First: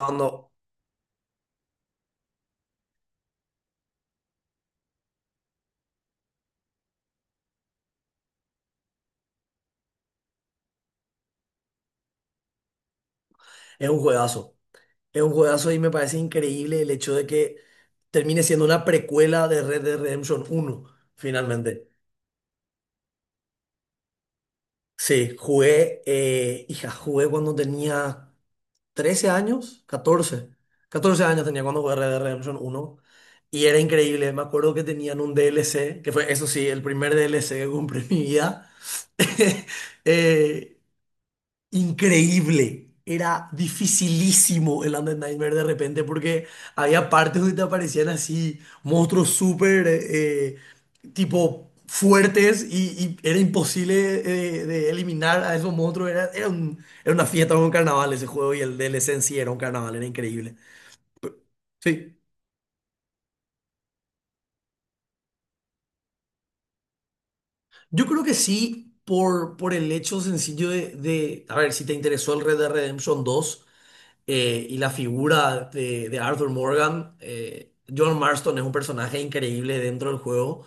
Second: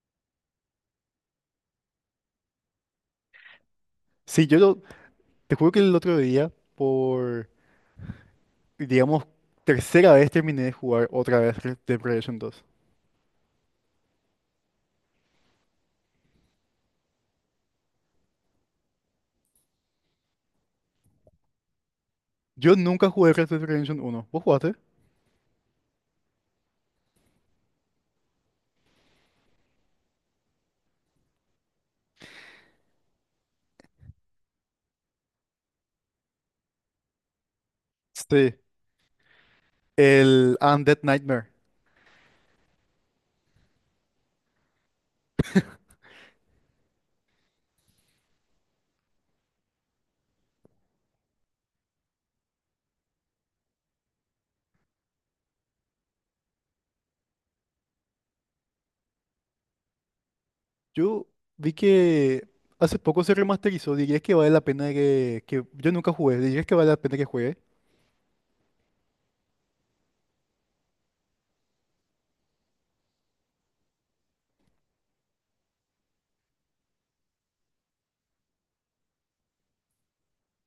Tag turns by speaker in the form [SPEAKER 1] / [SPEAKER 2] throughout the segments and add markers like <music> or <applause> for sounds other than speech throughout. [SPEAKER 1] No,
[SPEAKER 2] Sí, te juro que el otro día, digamos, tercera vez terminé de jugar otra vez Red Dead Redemption 2.
[SPEAKER 1] es un juegazo. Es un juegazo y me parece increíble el hecho de que termine siendo una precuela de Red Dead Redemption 1 finalmente.
[SPEAKER 2] Yo nunca jugué Red Dead Redemption 1. ¿Vos jugaste?
[SPEAKER 1] Sí, jugué, hija, jugué cuando tenía 13 años, catorce años tenía cuando jugué Red Dead Redemption 1 y era increíble. Me acuerdo que tenían un DLC, que fue, eso sí, el primer DLC que compré en mi
[SPEAKER 2] Sí.
[SPEAKER 1] vida. <laughs>
[SPEAKER 2] El
[SPEAKER 1] Eh,
[SPEAKER 2] Undead Nightmare.
[SPEAKER 1] Increíble. Era dificilísimo el Undead Nightmare de repente porque había partes donde te aparecían así monstruos súper tipo fuertes y era imposible de eliminar a esos monstruos. Era una fiesta, era un carnaval ese juego y el DLC en sí era un carnaval, era increíble.
[SPEAKER 2] Yo vi
[SPEAKER 1] Sí.
[SPEAKER 2] que hace poco se remasterizó. ¿Dirías que vale la pena Yo nunca jugué? ¿Dirías que vale la pena que juegue?
[SPEAKER 1] Yo creo que sí, por el hecho sencillo a ver, si te interesó el Red Dead Redemption 2. Y la figura de Arthur Morgan, John Marston es un personaje increíble dentro del juego,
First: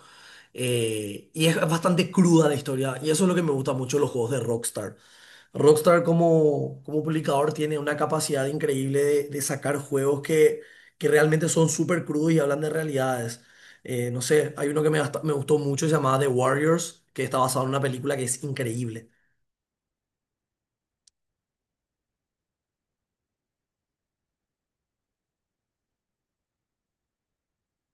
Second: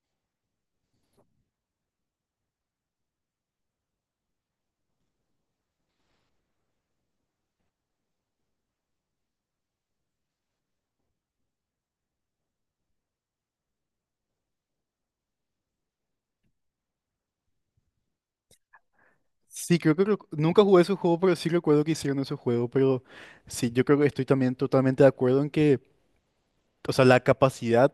[SPEAKER 1] y es bastante cruda la historia y eso es lo que me gusta mucho de los juegos de Rockstar. Rockstar como publicador tiene una capacidad increíble de sacar juegos que realmente son súper crudos y hablan de realidades. No sé, hay uno que me gustó mucho, se llamaba The Warriors, que está basado en una película que es increíble.
[SPEAKER 2] Sí, creo que nunca jugué ese juego, pero sí recuerdo que hicieron ese juego. Pero sí, yo creo que estoy también totalmente de acuerdo en que, o sea, la capacidad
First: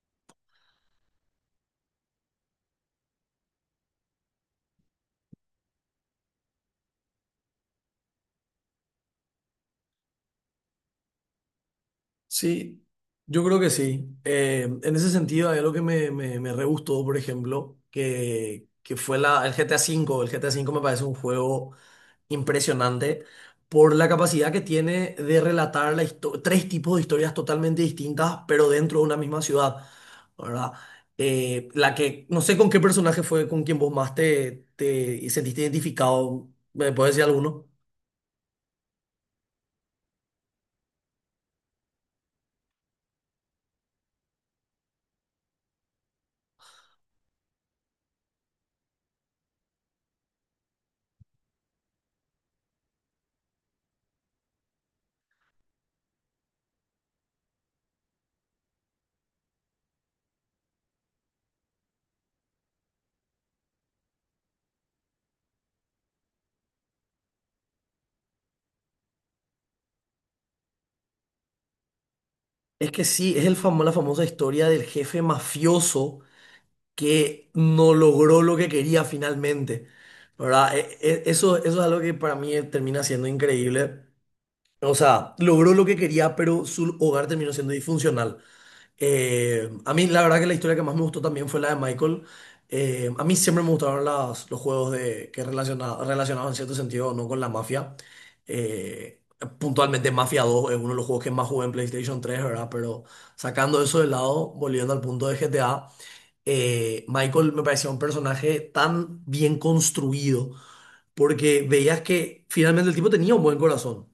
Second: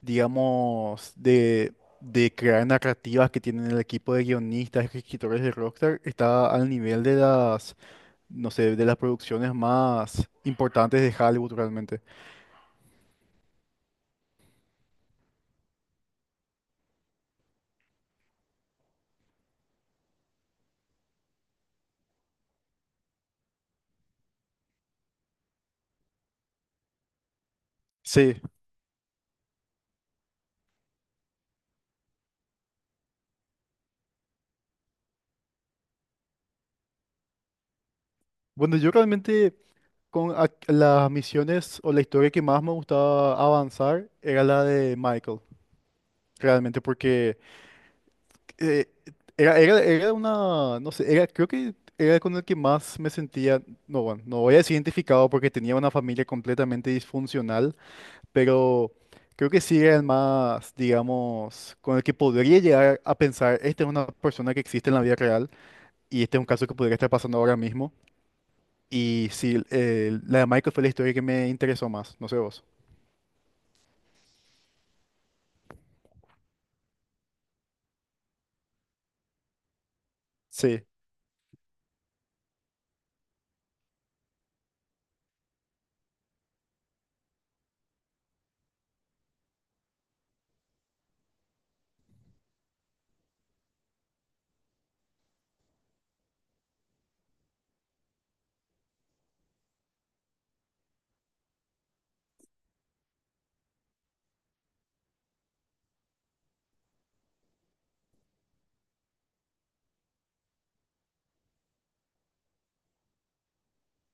[SPEAKER 2] digamos, de crear narrativas que tienen el equipo de guionistas y escritores de Rockstar está al nivel de las, no sé, de las producciones más importantes de Hollywood realmente.
[SPEAKER 1] Sí, yo creo que sí. En ese sentido, hay algo que me re gustó, por ejemplo, que fue el GTA V. El GTA V me parece un juego impresionante por la capacidad que tiene de relatar tres tipos de historias totalmente distintas,
[SPEAKER 2] Sí,
[SPEAKER 1] pero dentro de una misma ciudad, ¿verdad? No sé con qué personaje fue con quien vos más te sentiste identificado, ¿me puedes decir alguno?
[SPEAKER 2] bueno, yo realmente con las misiones o la historia que más me gustaba avanzar era la de Michael, realmente, porque eh, era una, no sé, era, creo que era con el que más me sentía, no, bueno, no voy a decir identificado porque tenía una familia completamente disfuncional, pero creo que sí era el más, digamos, con el que podría llegar a pensar, esta es una persona que existe en la vida real y este es un caso que podría estar pasando ahora mismo. Y sí, la de Michael fue la historia que me interesó más, no sé vos.
[SPEAKER 1] Es que sí, es la famosa historia del jefe mafioso que no logró lo que quería finalmente, ¿verdad?
[SPEAKER 2] Sí,
[SPEAKER 1] Eso es algo que para mí termina siendo increíble. O sea, logró lo que quería, pero su hogar terminó siendo disfuncional. A mí la verdad que la historia que más me gustó también fue la de Michael. A mí siempre me gustaron los juegos relacionados en cierto sentido no con la mafia. Eh, Puntualmente Mafia 2 es uno de los juegos que más jugué en PlayStation 3, ¿verdad? Pero sacando eso de lado, volviendo al punto de GTA, Michael me parecía un personaje tan bien construido, porque veías que finalmente el tipo tenía un buen corazón.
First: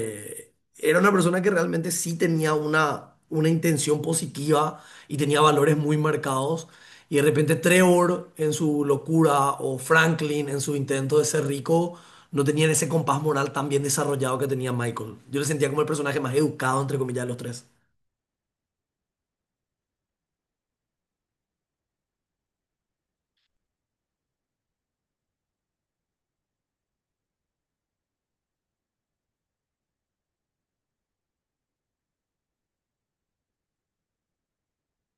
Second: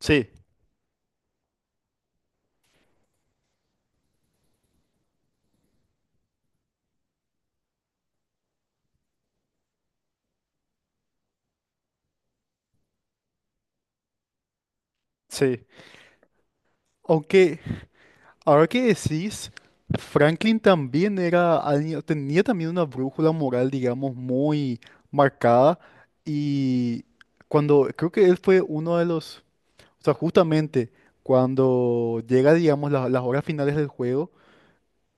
[SPEAKER 2] sí,
[SPEAKER 1] Era una persona que realmente sí tenía una intención positiva y tenía valores muy marcados. Y de repente Trevor en su locura o Franklin en su intento de ser rico no tenían ese compás moral tan bien desarrollado que tenía Michael. Yo le
[SPEAKER 2] sí.
[SPEAKER 1] sentía como el personaje más educado, entre comillas, de los
[SPEAKER 2] Aunque
[SPEAKER 1] tres.
[SPEAKER 2] ahora que decís, Franklin también era alguien- tenía también una brújula moral, digamos, muy marcada y cuando creo que él fue uno de los. O sea, justamente cuando llega, digamos, las horas finales del juego,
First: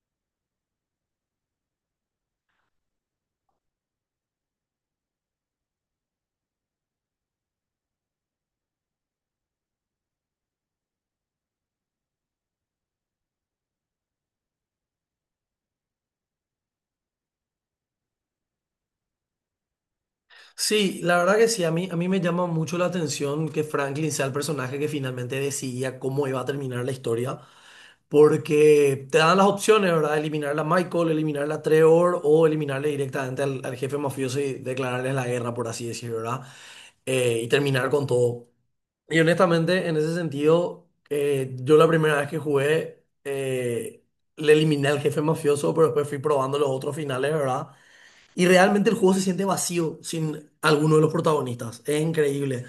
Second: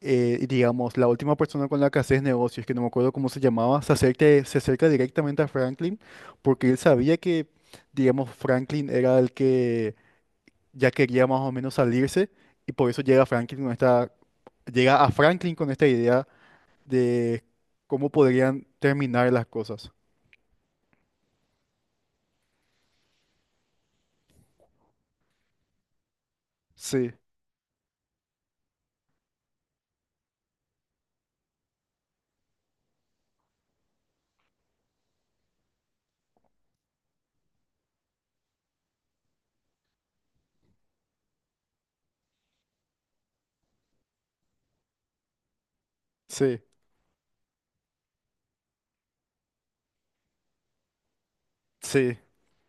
[SPEAKER 2] y, digamos, la última persona con la que haces negocios, que no me acuerdo cómo se llamaba, se acerca directamente a Franklin porque él sabía que, digamos, Franklin era el que ya quería más o menos salirse, y por eso llega Franklin con esta, llega a Franklin con esta idea de cómo podrían terminar las cosas.
[SPEAKER 1] Sí, la verdad que sí, a mí me llama mucho la atención que Franklin sea el personaje que finalmente decidía cómo iba a terminar la
[SPEAKER 2] Sí,
[SPEAKER 1] historia, porque te dan las opciones, ¿verdad? Eliminarla a Michael, eliminarla a Trevor o eliminarle directamente al jefe mafioso y declararles la guerra, por así decirlo, ¿verdad? Y terminar con todo. Y honestamente, en ese sentido, yo la primera vez que jugué, le eliminé al jefe mafioso, pero después fui probando
[SPEAKER 2] sí,
[SPEAKER 1] los otros finales, ¿verdad? Y realmente el juego se siente vacío sin alguno de los protagonistas. Es
[SPEAKER 2] sí,
[SPEAKER 1] increíble.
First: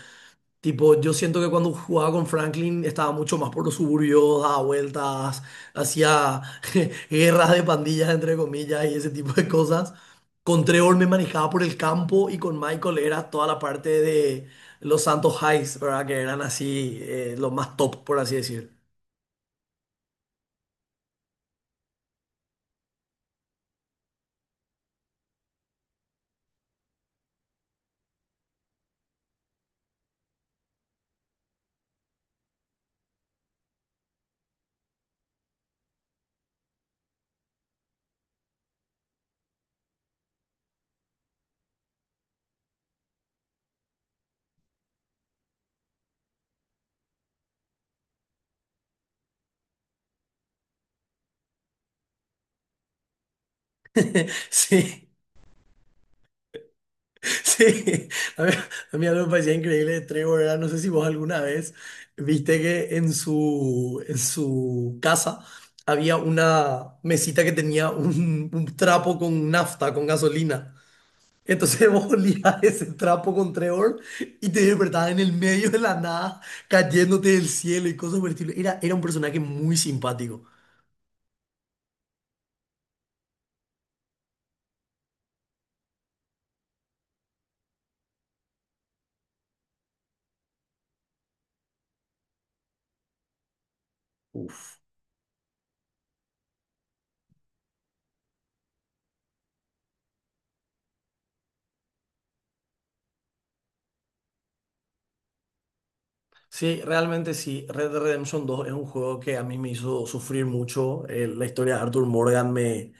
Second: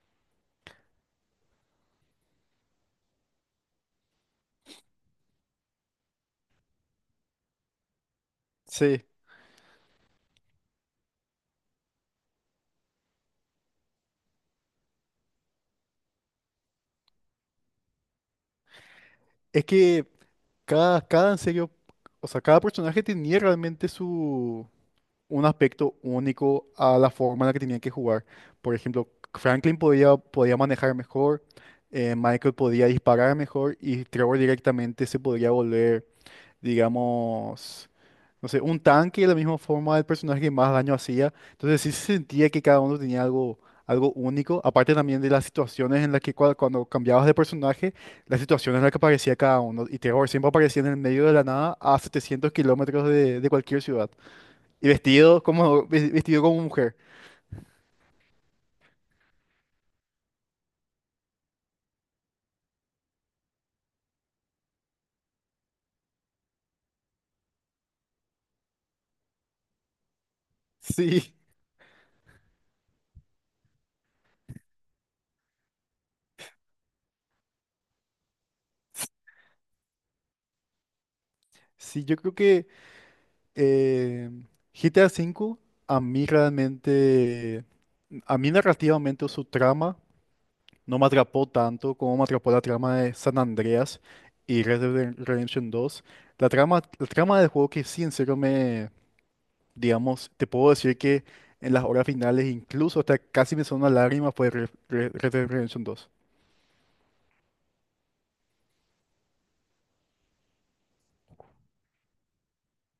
[SPEAKER 1] Tipo, yo siento que cuando jugaba con Franklin estaba mucho más por los suburbios, daba vueltas, hacía <laughs> guerras de pandillas, entre comillas, y
[SPEAKER 2] sí.
[SPEAKER 1] ese tipo de cosas. Con Trevor me manejaba por el campo y con Michael era toda la parte de los Santos Highs, ¿verdad? Que eran así, los más top, por así decir.
[SPEAKER 2] Es que cada en serio, o sea, cada personaje tenía realmente su un aspecto único a la forma en la que tenían que jugar. Por ejemplo, Franklin podía manejar mejor, Michael podía disparar mejor y Trevor directamente se podría volver, digamos, no sé, un tanque de la misma forma del personaje que más daño hacía. Entonces sí se sentía que cada uno tenía algo, algo único, aparte también de las situaciones en las que cuando cambiabas de personaje, las situaciones en las que aparecía cada uno. Y Terror siempre aparecía en el medio de la nada a 700 kilómetros de cualquier ciudad.
[SPEAKER 1] <laughs>
[SPEAKER 2] Y
[SPEAKER 1] Sí.
[SPEAKER 2] vestido como, vestido como mujer. <laughs>
[SPEAKER 1] Sí, a mí, a mí algo me parecía increíble de Trevor era, no sé si vos alguna vez viste que en su casa había una mesita que tenía un trapo con nafta, con gasolina.
[SPEAKER 2] Sí,
[SPEAKER 1] Entonces <laughs> vos olías ese trapo con Trevor y te despertabas en el medio de la nada, cayéndote del cielo y cosas por el estilo. Era un personaje muy simpático.
[SPEAKER 2] sí, yo creo que eh, GTA V a mí realmente, a mí narrativamente o su trama no me atrapó tanto como me atrapó la trama de San Andreas y Red Dead Redemption 2. La trama del juego que sí, en serio me, digamos, te puedo decir que en las horas finales, incluso hasta casi me sonó una lágrima, fue Red Dead Redemption 2.
[SPEAKER 1] Sí, realmente sí. Red Dead Redemption 2 es un juego que a mí me hizo sufrir mucho. La historia de Arthur Morgan me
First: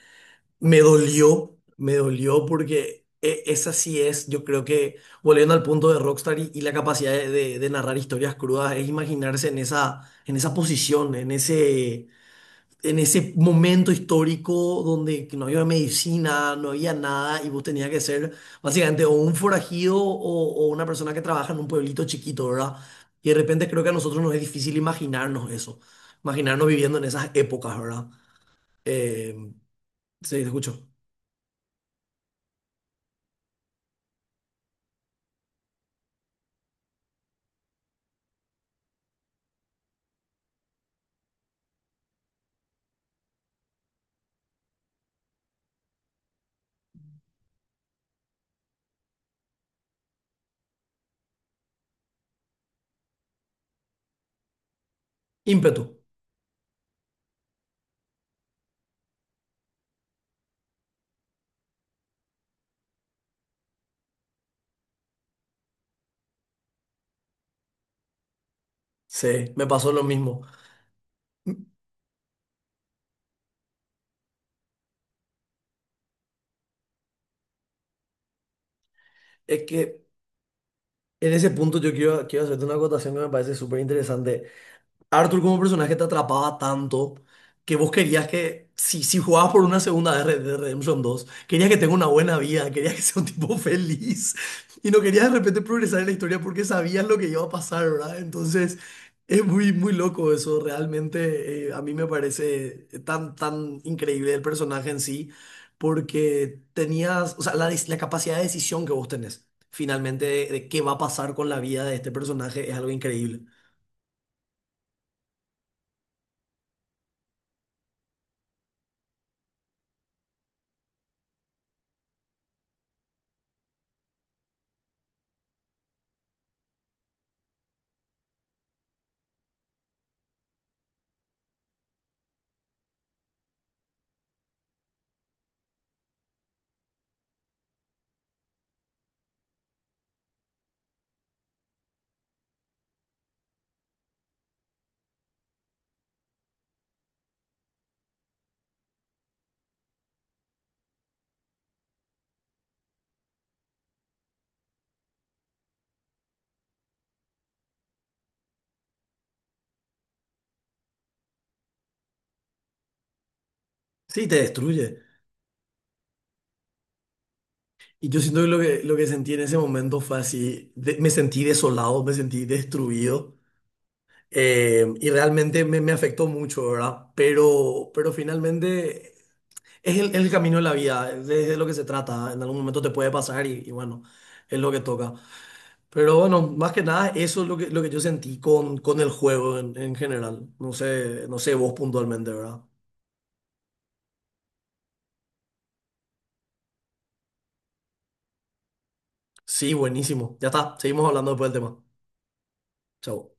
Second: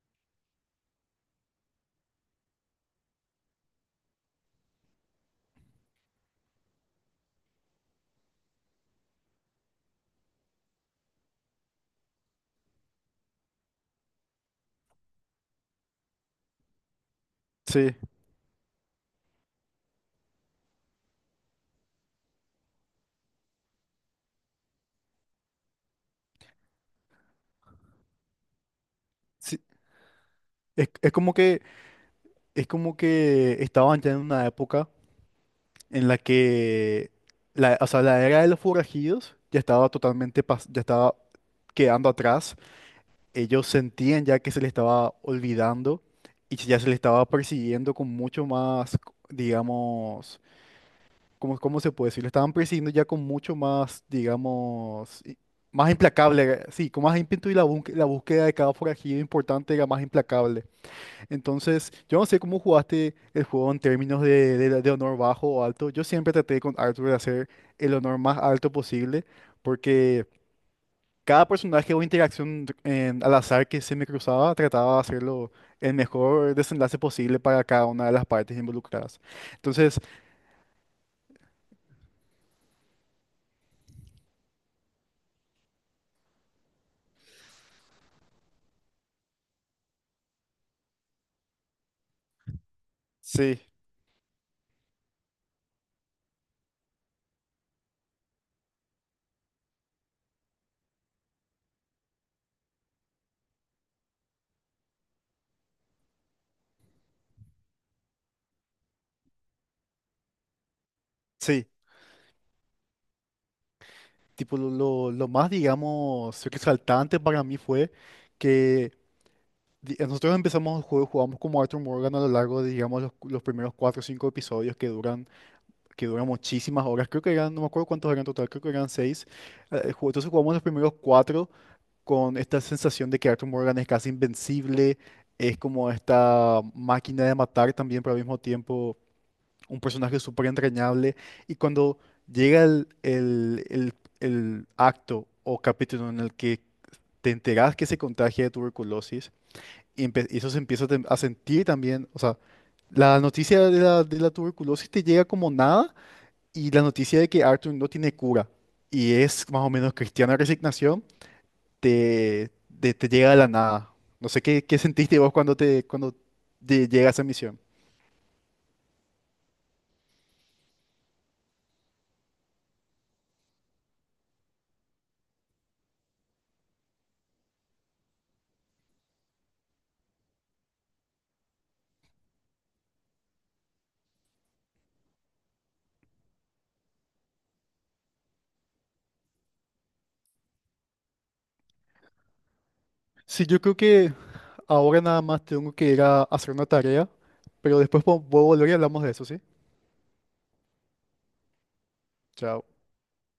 [SPEAKER 1] Me dolió, me dolió porque esa sí es, yo creo que volviendo al punto de Rockstar y la capacidad de narrar historias crudas, es imaginarse en esa, posición, en ese momento histórico donde no había medicina, no había nada y vos tenías
[SPEAKER 2] Sí,
[SPEAKER 1] que ser básicamente o un forajido o una persona que trabaja en un pueblito chiquito, ¿verdad? Y de repente creo que a nosotros nos es difícil imaginarnos eso, imaginarnos viviendo en esas épocas, ¿verdad? Eh,
[SPEAKER 2] sí.
[SPEAKER 1] sí, te escucho.
[SPEAKER 2] Es, es como que, es como que estaban ya en una época en la que la, o sea, la era de los forajidos ya estaba totalmente, ya estaba quedando atrás, ellos sentían ya que se les estaba olvidando y ya se les estaba persiguiendo con mucho más, digamos, ¿cómo, cómo se puede decir? Lo estaban persiguiendo ya con mucho más, digamos,
[SPEAKER 1] Ímpetu.
[SPEAKER 2] más implacable, sí, con más ímpetu y la, la búsqueda de cada forajido importante era más implacable. Entonces, yo no sé cómo jugaste el juego en términos de, de honor bajo o alto. Yo siempre traté con Arthur de hacer el honor más alto posible
[SPEAKER 1] Sí, me pasó lo
[SPEAKER 2] porque...
[SPEAKER 1] mismo.
[SPEAKER 2] Cada personaje o interacción al azar que se me cruzaba trataba de hacerlo el mejor desenlace posible para cada una de las partes involucradas.
[SPEAKER 1] Es
[SPEAKER 2] Entonces,
[SPEAKER 1] que en ese punto yo quiero hacerte una acotación que me parece súper interesante. Arthur como personaje te atrapaba tanto que vos querías que, si jugabas por una segunda vez Red Dead Redemption 2 querías que tenga una buena vida, querías que sea un tipo <laughs>
[SPEAKER 2] sí,
[SPEAKER 1] feliz y no querías de repente progresar en la historia porque sabías lo que iba a pasar, ¿verdad? Entonces es muy, muy loco eso, realmente, a mí me parece tan, tan increíble el personaje en sí porque tenías, o sea, la capacidad de decisión que vos tenés finalmente de qué va a pasar con la
[SPEAKER 2] sí,
[SPEAKER 1] vida de este personaje es algo increíble.
[SPEAKER 2] tipo lo más, digamos, resaltante para mí fue que nosotros empezamos el juego, jugamos como Arthur Morgan a lo largo de, digamos, los primeros 4 o 5 episodios que duran muchísimas horas. Creo que eran, no me acuerdo cuántos eran en total, creo que eran 6. Entonces jugamos los primeros 4, con esta sensación de que Arthur Morgan es casi invencible, es como esta máquina de matar también, pero al mismo tiempo un personaje súper entrañable. Y cuando llega el acto o capítulo en el que te enteras que se contagia de tuberculosis, y eso se empieza a a sentir también, o sea, la noticia de la tuberculosis te llega como nada, y la noticia de que Arthur no tiene cura y es más o menos cristiana resignación te, te llega de la nada.
[SPEAKER 1] Sí,
[SPEAKER 2] No
[SPEAKER 1] te
[SPEAKER 2] sé qué, qué
[SPEAKER 1] destruye.
[SPEAKER 2] sentiste vos cuando te llega esa misión.
[SPEAKER 1] Y yo siento que lo que sentí en ese momento fue así, me sentí desolado, me sentí destruido, y realmente me afectó mucho, ¿verdad? Pero finalmente es el camino de la vida, es de lo que se trata, en algún momento te puede pasar y bueno, es lo que toca. Pero bueno, más que nada eso es lo que yo sentí con el juego en general, no sé vos puntualmente, ¿verdad?
[SPEAKER 2] Sí, yo creo que ahora nada más tengo que ir a hacer una tarea, pero después voy a volver y hablamos de eso, ¿sí?
[SPEAKER 1] Sí, buenísimo, ya está, seguimos hablando después del tema.
[SPEAKER 2] Chao.
[SPEAKER 1] Chau.